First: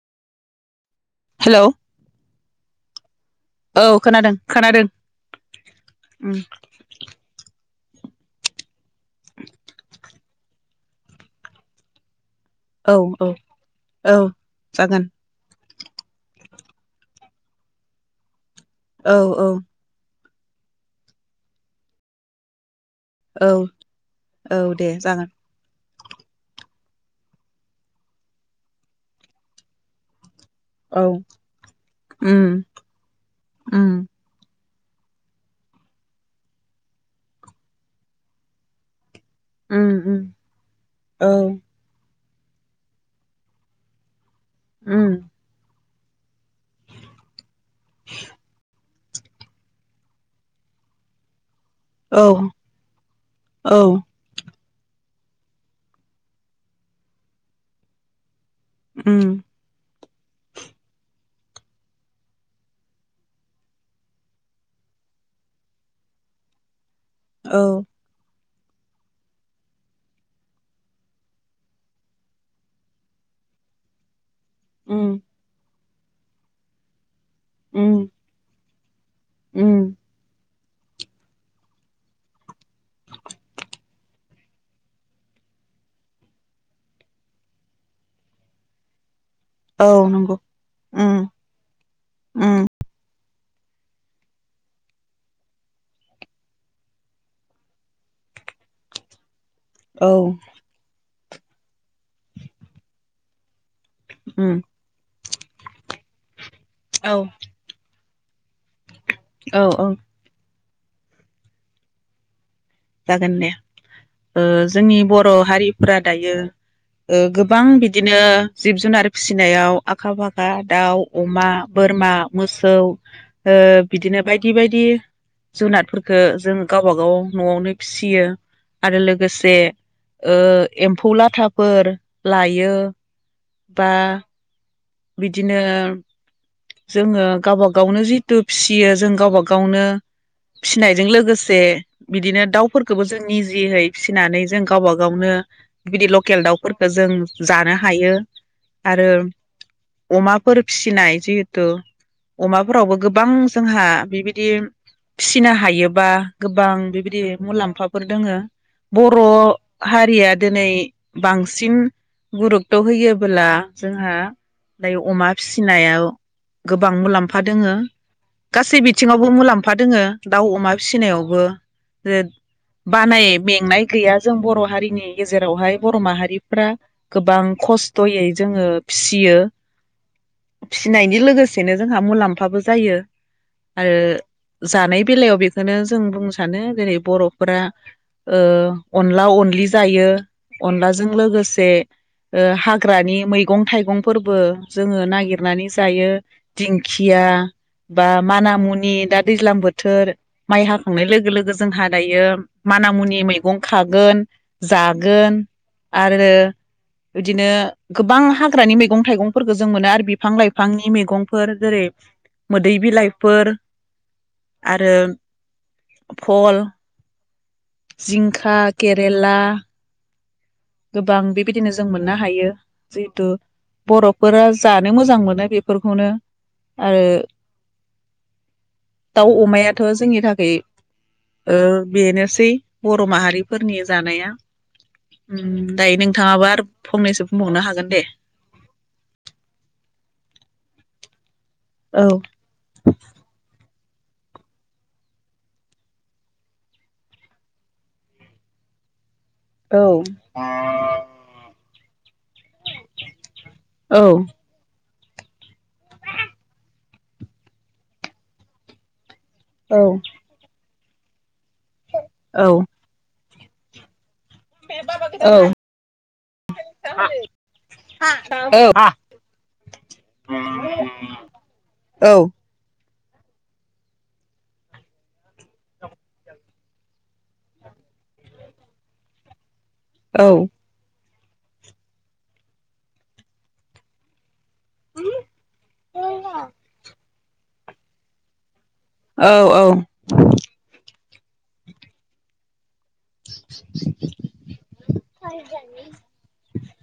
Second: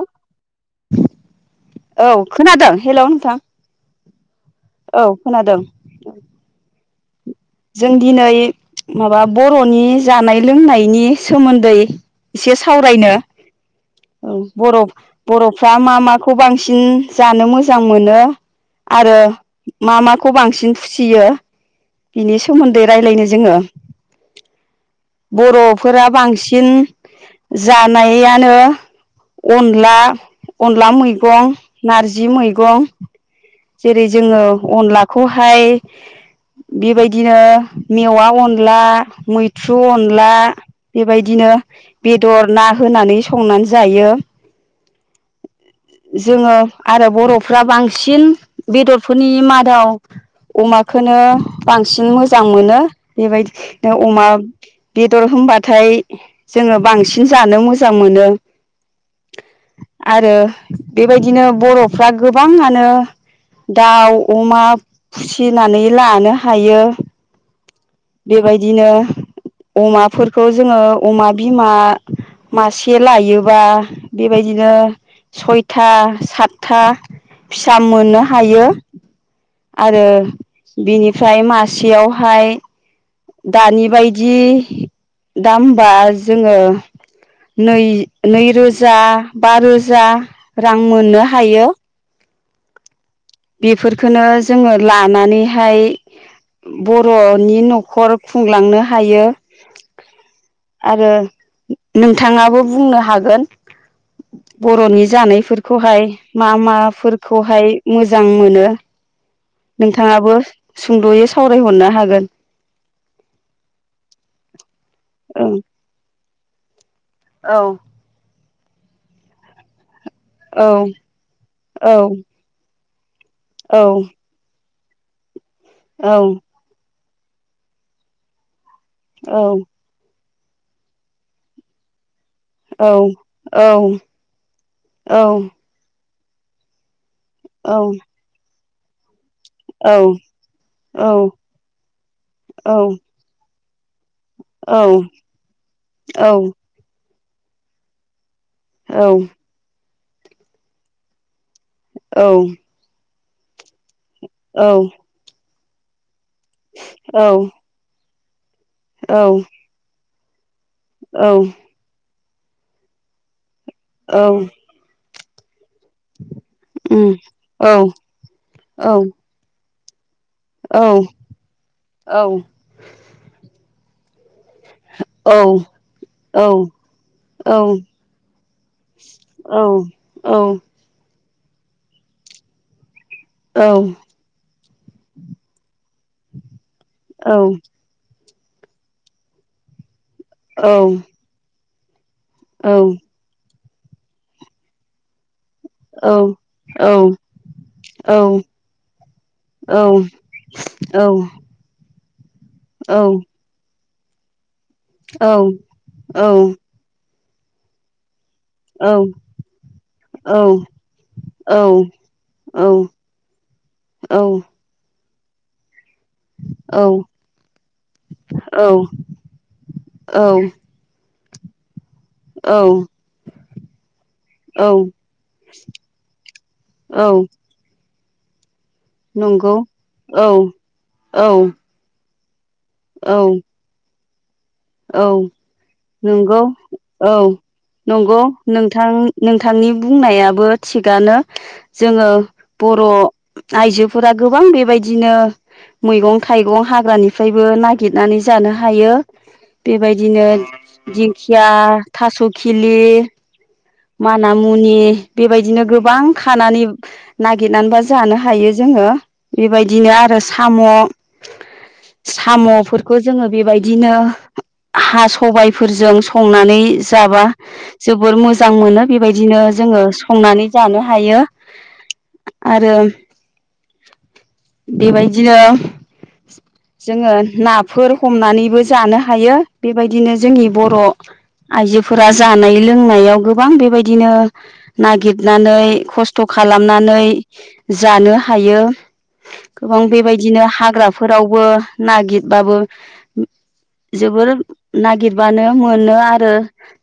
औ हेलौ औ खोनादों हेल' नोंथां? औ खोनादों। खोनादों औ खोनादों ओम जों दिनै माबा बर'नि जानाय-लोंनाय बिनि सोमोन्दै एसे औ सावरायनो औ औ जागोन बर' फ्रा मा माखौ बांसिन जानो मोजां मोनो औ आरो औ मा मा? खौ बांसिन फिसियो? बिनि सोमोन्दै रायज्लायनो औ जोङो औ दे जागोन बर' फोरा बांसिन जानायानो अनला अनला औ मैगं नारजि उम मैगं उम जेरै जोङो अनलाखौहाय बेबायदिनो मेवा अनला मैथ्रु उम उम अनला औ बेबायदिनो बेदर ना होनानै संनानै जायो। उम जोङो आरो बर'फ्रा बांसिन बेदरफोरनि मादाव अमाखौनो बांसिन औ मोजां मोनो औ बेबायदिनो अमा बेदर होनबाथाय जोङो बांसिन जानो मोजां मोनो। उम आरो बेबायदि बिदिनो बर'फ्रा गोबाङानो दाउ अमा फिसिनानै लानो हायो औ बेबायदिनो अमाफोरखौ जोङो अमा बिमा मासे लायोबा बेबायदिनो उम सयथा था सातथा फिसा उम मोननो हायो उम आरो बिनिफ्राय मासेयावहाय दानि बायदि दामबा जोङो नै नैरोजा बा औ रोजा नंगौ रां उम मोननो हायो। उम बेफोरखोनो जोङो लानानैहाय बर'नि न'खर खुंलांनो हायो औ आरो नोंथाङाबो बुंनो हागोन उम बर'नि जानाय फोरखौहाय मा मा औ फोरखौहाय मोजां मोजां मोनो औ औ नोंथाङाबो सुंद'यै सावरायहरनो हागोन। जागोन दे जोंनि बर' ओं हारिफ्रा दायो ओ औ गोबां बिदिनो जिब जुनार फिसिनायाव आखा फाखा दाउ अमा औ बोरमा मोसौ ओ औ बिदिनो बायदि बायदि दि औ जुनारफोरखो जों गाव बागाव नआवनो फिसियो आरो औ लोगोसे एम्फौ लाथाफोर लायो औ औ बा औ बिदिनो [inaudible] जोङो गावबा गावनो जितु फिसियो जों गावबा गावनो औ फिनायजों औ औ लोगोसे बिदिनो औ दाउफोरखौबो जोंनि जिहै फिसिनानै जों गावबा गावनो बिदि लकेल दाउफोरखो जों जानो हायो आरो अमाफोर फिसिनाय जिब हेथु अमाफोरावबो गोबां जोंहा बिबायदि फिसिनो हायो हायोबा गोबां बेबायदि मुलाम्फाफोर दोङो बर' हारिया दिनै बांसिन गुरुपथ' होयोबोला जोंहा अमा फिसि नायाव गोबां उम मुलाम्फा औ दोङो गासै औ बिथिङावबो मुलाम्फा फा दोङो दाउ अमा औ फिसिनायावबो ज बानाय मेंनाय गैया जों बर' हारिनि गेजेरावहाय बर' माहारिफ्रा गोबां खस्थ'यै जोङो फिसि औ औ नायजों लोगोसेनो जोंहा मुलाम्फाबो जायो आरो जानाय बेलायाव बेखोनो जों बुंन सानो जेरै औ बर'फोरा ओ अनला अनलि जायो औ अनलाजों लोगोसे ओ औ नंगौ हाग्रानि मै मैंगं थाइगं फोरबो जोङो नागिर नानै जायो औ दिंखिया बा माना मुनि दा दैज्लां बोथोर माइ हाखांनाय लोगो लोगो जोंहा दायो माना मुनि मैगं खाग गोन जागोन आरो बिदिनो गोबां हा मैगं थाइगंफोरखौ जों मोनो आरो बिफां लाइफांनि मेगंफोर जेरै मोदै बिलाइफोर आरो भल जिंखा केरेला औ बां बेबायदिनो जों मोननो हायो जिहेथु बर'फोरा जानो मोजां मोनो बेफोरखौनो आरो दाउ अमायाथ' जोंनि थाखाय औ बेनोसै दै बर' माहारिफोरनि जानाया औ उम दायो नंगौ नोंथाङाबो आरो औ फंनैसो बुंबावनो हागोन दे नंगौ नोंथां नोंथांनि बुंनायाबो थिगानो औ जोङो बर' आइजो फोरा गोबां बेबायदिनो मैगं थाइगं हाग्रानिफ्रायबो नागिरनानै जानो हायो औ बेबायदिनो दिंखिया थास' खिलि औ मानामुनि बेबायदिनो गोबां खानानै बा नागिरनानैबा जानो हायो जोङो औ बेबायदिनो आरो साम' औ सामफोरखौ जोङो बेबायदिनो हा औ सबायफोरजों संनानै जाबा जोबोर मोजां। मोजां मोनो बेबायदिनो जोङो संनानै जानो हायो आरो। बेबायदिनो जोङो नाफोर हमनानैबो जानो हायो। बेबायदिनो औ जोंनि बर' आइजोफोरा जानाय लोंनायाव गो बां बेबायदिनो नागिरनानै खस्थ' खालामनानै जानो हायो। औ औ गोबां बेबायदिनो हाग्रा फोरावबो नागिरबाबो जोबोर नागिरबानो मोनो आरो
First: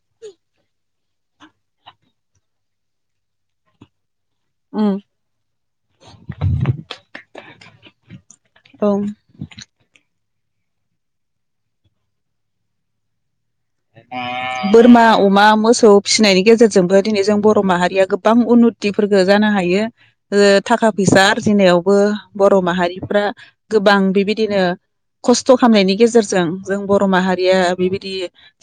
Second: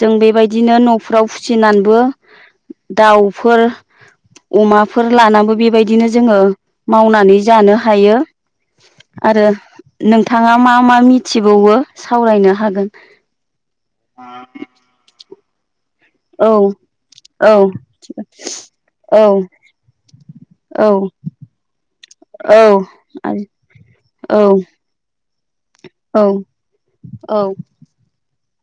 जों बेबायदिनो न' औ फुसिनानबो दाउफोर उम अमाफोर लानाबो बेबायदिनो जोङो मावनानै जानो हायो औ आरो नों थाङा मा मा मिथिबावो सावरायनो हागोन? बोरमा, अमा मोसौ फिसिनायनि औ गेजेरजोंबो दिनै जों बर' माहारिया गोबां उननुथि फोरखो औ जानो हायो ओ औ थाखा फैसा आरजिनायावबो बर' औ माहारिफ्रा गोबां औ बेबायदिनो खस्थ' खालामनायनि औ गेजेरजों जों बर' बेबायदिनो माहारिया बेबायदि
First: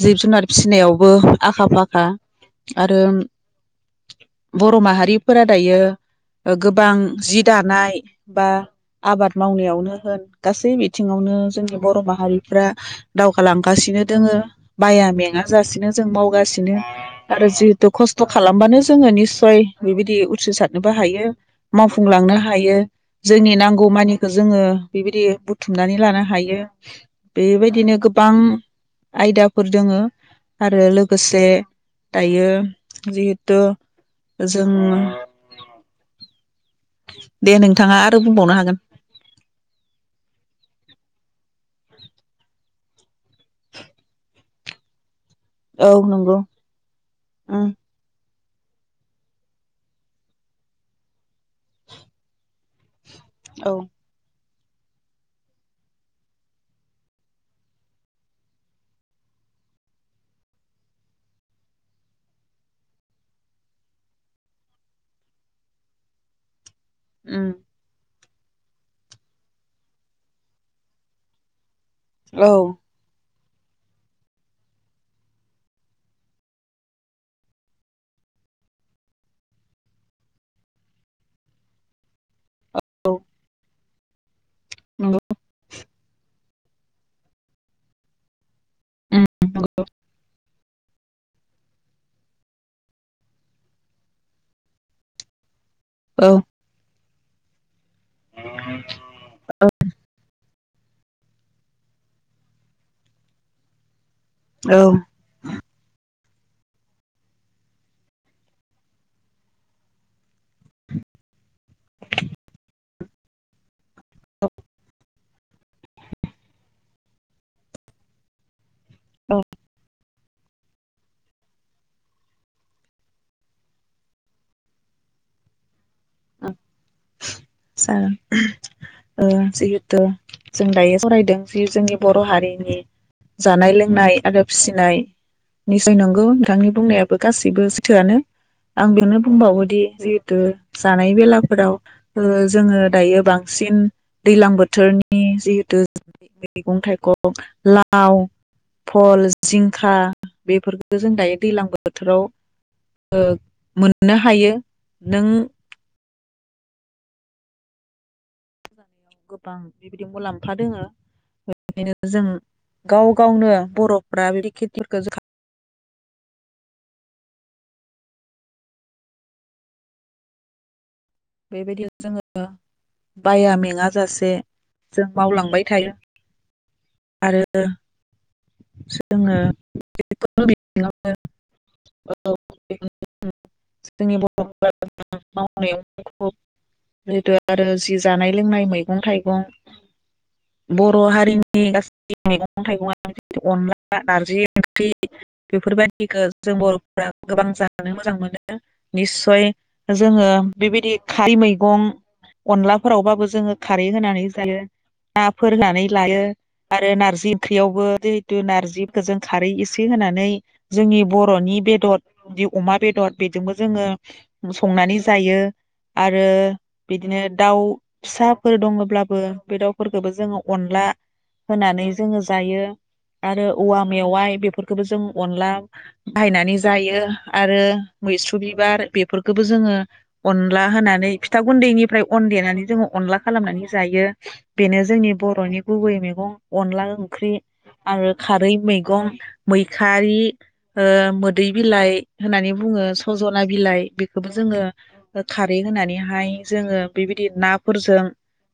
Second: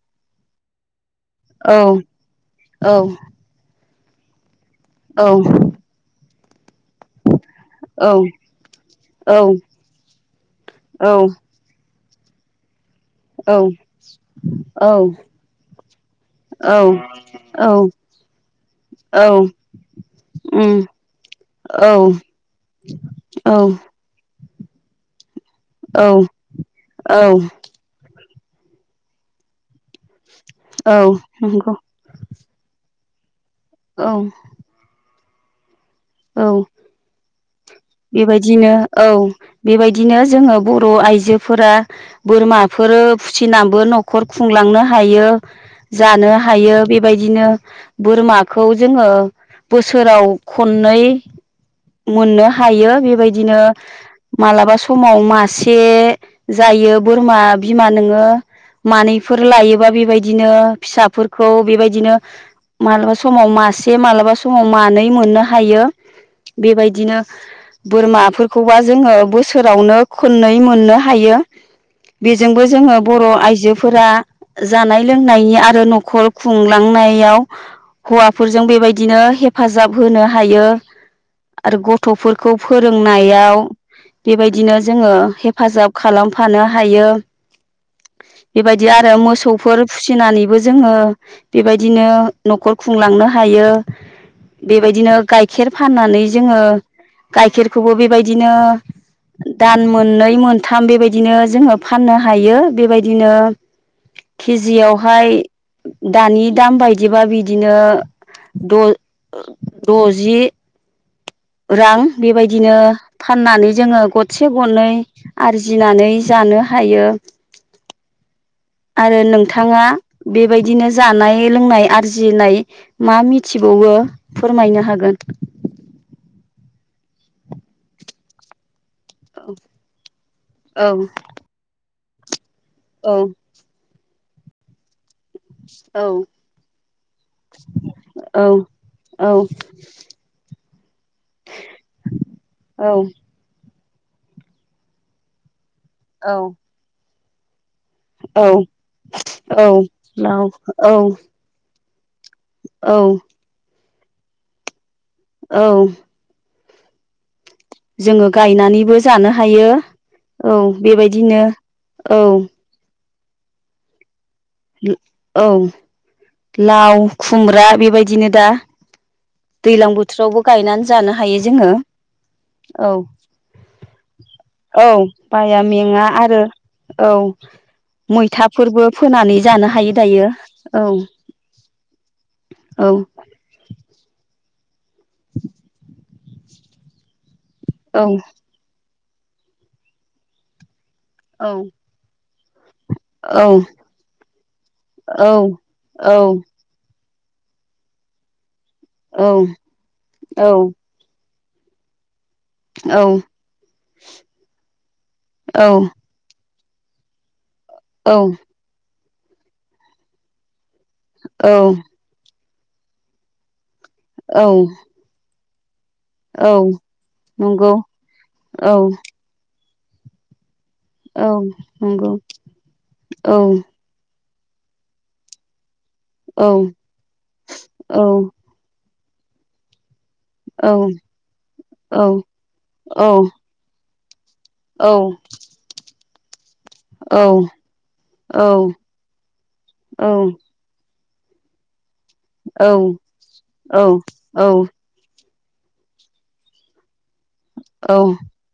जिब जुनार फिसिनायाव बो आखा फाखा आरो बर' माहारिफोरा दायो ओ गोबां जि दानाय बा आबाद मावनायावनो होन गासै बिथिङावनो जोंनि बर' मा हारिफ्रा दावगालांगासिनो दोङो। बाया मेङा जासिनो जों मावगासिनो आरो जिहेथु खस्थ' खालामबानो जोङो निस्सय बेबायदि उथ्रिसारनोबो हायो मावफुंलांनो हायो जोंनि नांगौ मानिखो जोङो बिबायदि बु थुमनानै लानो हायो बेबायदिनो गो बां आयदा फोर दोङो आरो लोगोसे दायो जिहे थु जों औ दे नोंथाङा आरो बुंबावनो बेबायदिनो हागोन। औ बेबायदिनो जोङो बर' आइजोफोरा बोरमाफोर फुसिनाबो न'खर खुंलांनो हायो औ जानो नंगौ हायो बेबायदिनो उम बोरमा खौ जोङो बोसोराव ख ननै मोननो हायो बेबायदिनो औ उम मालाबा समाव मासे जायो बोरमा बिमा नोङो मानैफोर लायोबा बेबायदिनो फिसाफोरखौ बेबायदिनो मालाबा समाव मासे मालाबा समाव मानै मोननो हायो बेबायदिनो बोरमा फोरखौबा जोङो बोसोरावनो खोननै मोननो हायो औ बेजोंबो जोङो बर' आइ जोफोरा जानाय लोंनायनि आरो न'खर खुंलांनायाव हौवाफोरजों बेबायदिनो हेफाजाब होनो हायो आरो गथ'फोर खौ फोरोंनायाव बेबायदिनो जोङो नंगौ। हेफाजाब खालाम फानो हायो बेबायदि आरो उम मोसौफोर फिसिनानैबो जोङो बेबायदिनो न'खर खुंलांनो हायो बेबायदिनो गाइखेर फाननानै औ जोङो गायखिर खौबो बेबायदिनो दान मोननै मोन थाम बेबायदिनो जोङो फाननो हायो बेबायदिनो औ केजियावहाय दानि दाम बायदिबा बिदिनो द द'जि रां बेबायदिनो फाननानै जोङो गरसे गरनै आरजिनानै जानो हायो आरो नोंथाङा बेबायदिनो जानाय लोंनाय आरजिनाय मा मिथिबावो फोरमायनो हागोन ओं जागोन ओ जिहेथु जों दायो औ सावरायदों जि जोंनि बर' हारि औ जानाय लोंनाय आरो फिसिनाय निसय औ नंगौ नोंथांनि बुंनायाबो गासिबो सैथोआनो औ आं बेयावनो बुंबावोदि जिहेथु जानाय बेलाफोराव जोङो औ दायो बांसिन दैलां बोथोरनि जिहेतु मैगं थाइगं ला- लाव औ भल औ जिंखा लाव औ बेफोरखौ जों दायो दैलां बो बोथोराव ओ औ मोन मोननो हायो। नों औ जोङो गायनानैबो जानो गोबां हायो बेबायदि मुलाम्फा औ दोङो बेबायदिनो बेखायनो औ जों गाव गावनो बर' फोरा खेथि औ लाव खुमब्रा बेबायदिनो दा दैज्लां बोथोरावबो गायनानैै जानो हायो जोङो बेबायदि जोङो औ बाया मेङा जासे औ जों बाया मावलांबाय थायो मेङा आरो औ आरो मैथा फोरबो जोङो फोनानै जानो हायो दायो औ औ माव [unintelligible] आरो जि औ जानाय लोंनाय मैं मैगं थाइगं बर' औ हारिनि गासै मैगं औ थाइगंया अनला नारजि ओंख्रि औ औ बेफोरबायादिखौ जों बर' गोबां जानो मोजां मोनो। औ निस्सय जोङो औ बेबायदि खारै मैगं अनलाफोरावबाबो जोङो खारै होनानै जायो ना फोरनानै लायो आरो नारजि ओंख्रियावबो जिहेतु नारजि जों खारै एसे होनानै जोंनि औ बर'नि बेदर बिदि अमा बेदर बेजोंबो जोङो औ संनानै जायो आरो औ बिदिनो दाउ नंगौ फिसाफोर औ दङब्लाबो बे दाउ फोरखोबो जोंङो अनला औ होनानै नंगौ जोङो जायो औ आरो औवा मेवाइ बेफोरखौबो जों अनला औ बाहायनानै जायो आरो औ मैस्रु बिबार बेफोरखौबो जोङो अनला औ होनानै फिथा औ गुन्दैनिफ्राय अन देनानै औ जोङो अनला खालामनानै जायो बेनो जोंनि औ बर'नि गुबै मेग गं अनला ओंख्रि आरो खारै मैगं मैखारि ओ मोदै बिलाइ होननानै बुङो सजना बिलाइ बेखौबो जोङो खारै होनानैहाय जोङो बेबायदि नाफोरजों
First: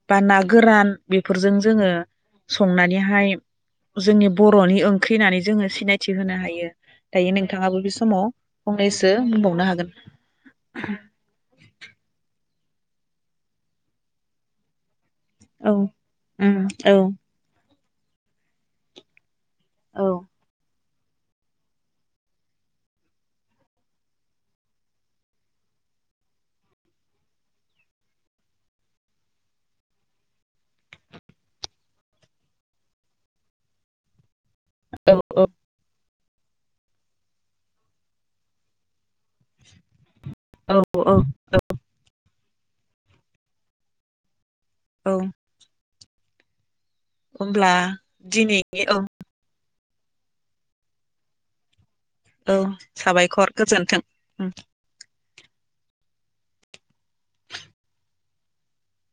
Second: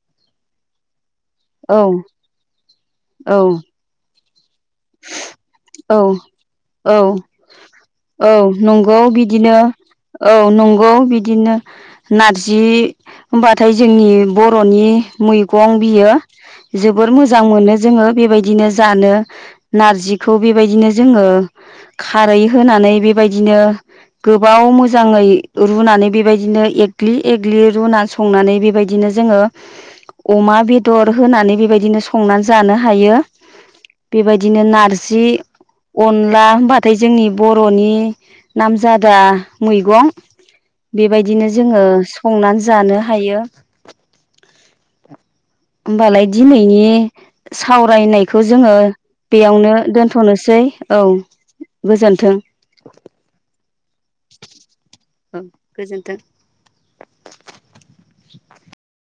बा ना गोरान बेफोरजों जोङो संनानैहाय जोंनि बर'नि ओंख्रिहोननानै जोङो औ सिनायथि होनो हायो औ दायो नोंथाङाबो बे औ समाव नंगौ फंनैसो बिदिनो बुंबावनो औ हागोन जि होमबाथाय जोंनि बर'नि औ मैगं बियो उम औ जोबोर मोजां मोनो जोङो बेबायदिनो जानो औ नारजिखौ बेबायदिनो जोङो खारै होनानै बेबायदिनो गोबाव मोजाङै रुनानै बेबायदिनो एग्लि एग्लि रुनानै संनानै बेबायदिनो जोङो अमा बेदर होनानै बेबायदिनो संनानै जानो हायो बेबायदि नो नारजि औ अनला होमबाथाय जोंनि बर'नि नामजादा दा मैगं औ औ बेबायदिनो जोङो संनानै जानो हायो औ होमबालाय दिनैनि होमब्ला सावरायनायखौ जोङो दिनैनि औ बेयावनो दोनथनोसै औ गोजोन्थों औ साबायखर गोजोनथों औ गोजोन्थों [inaudible]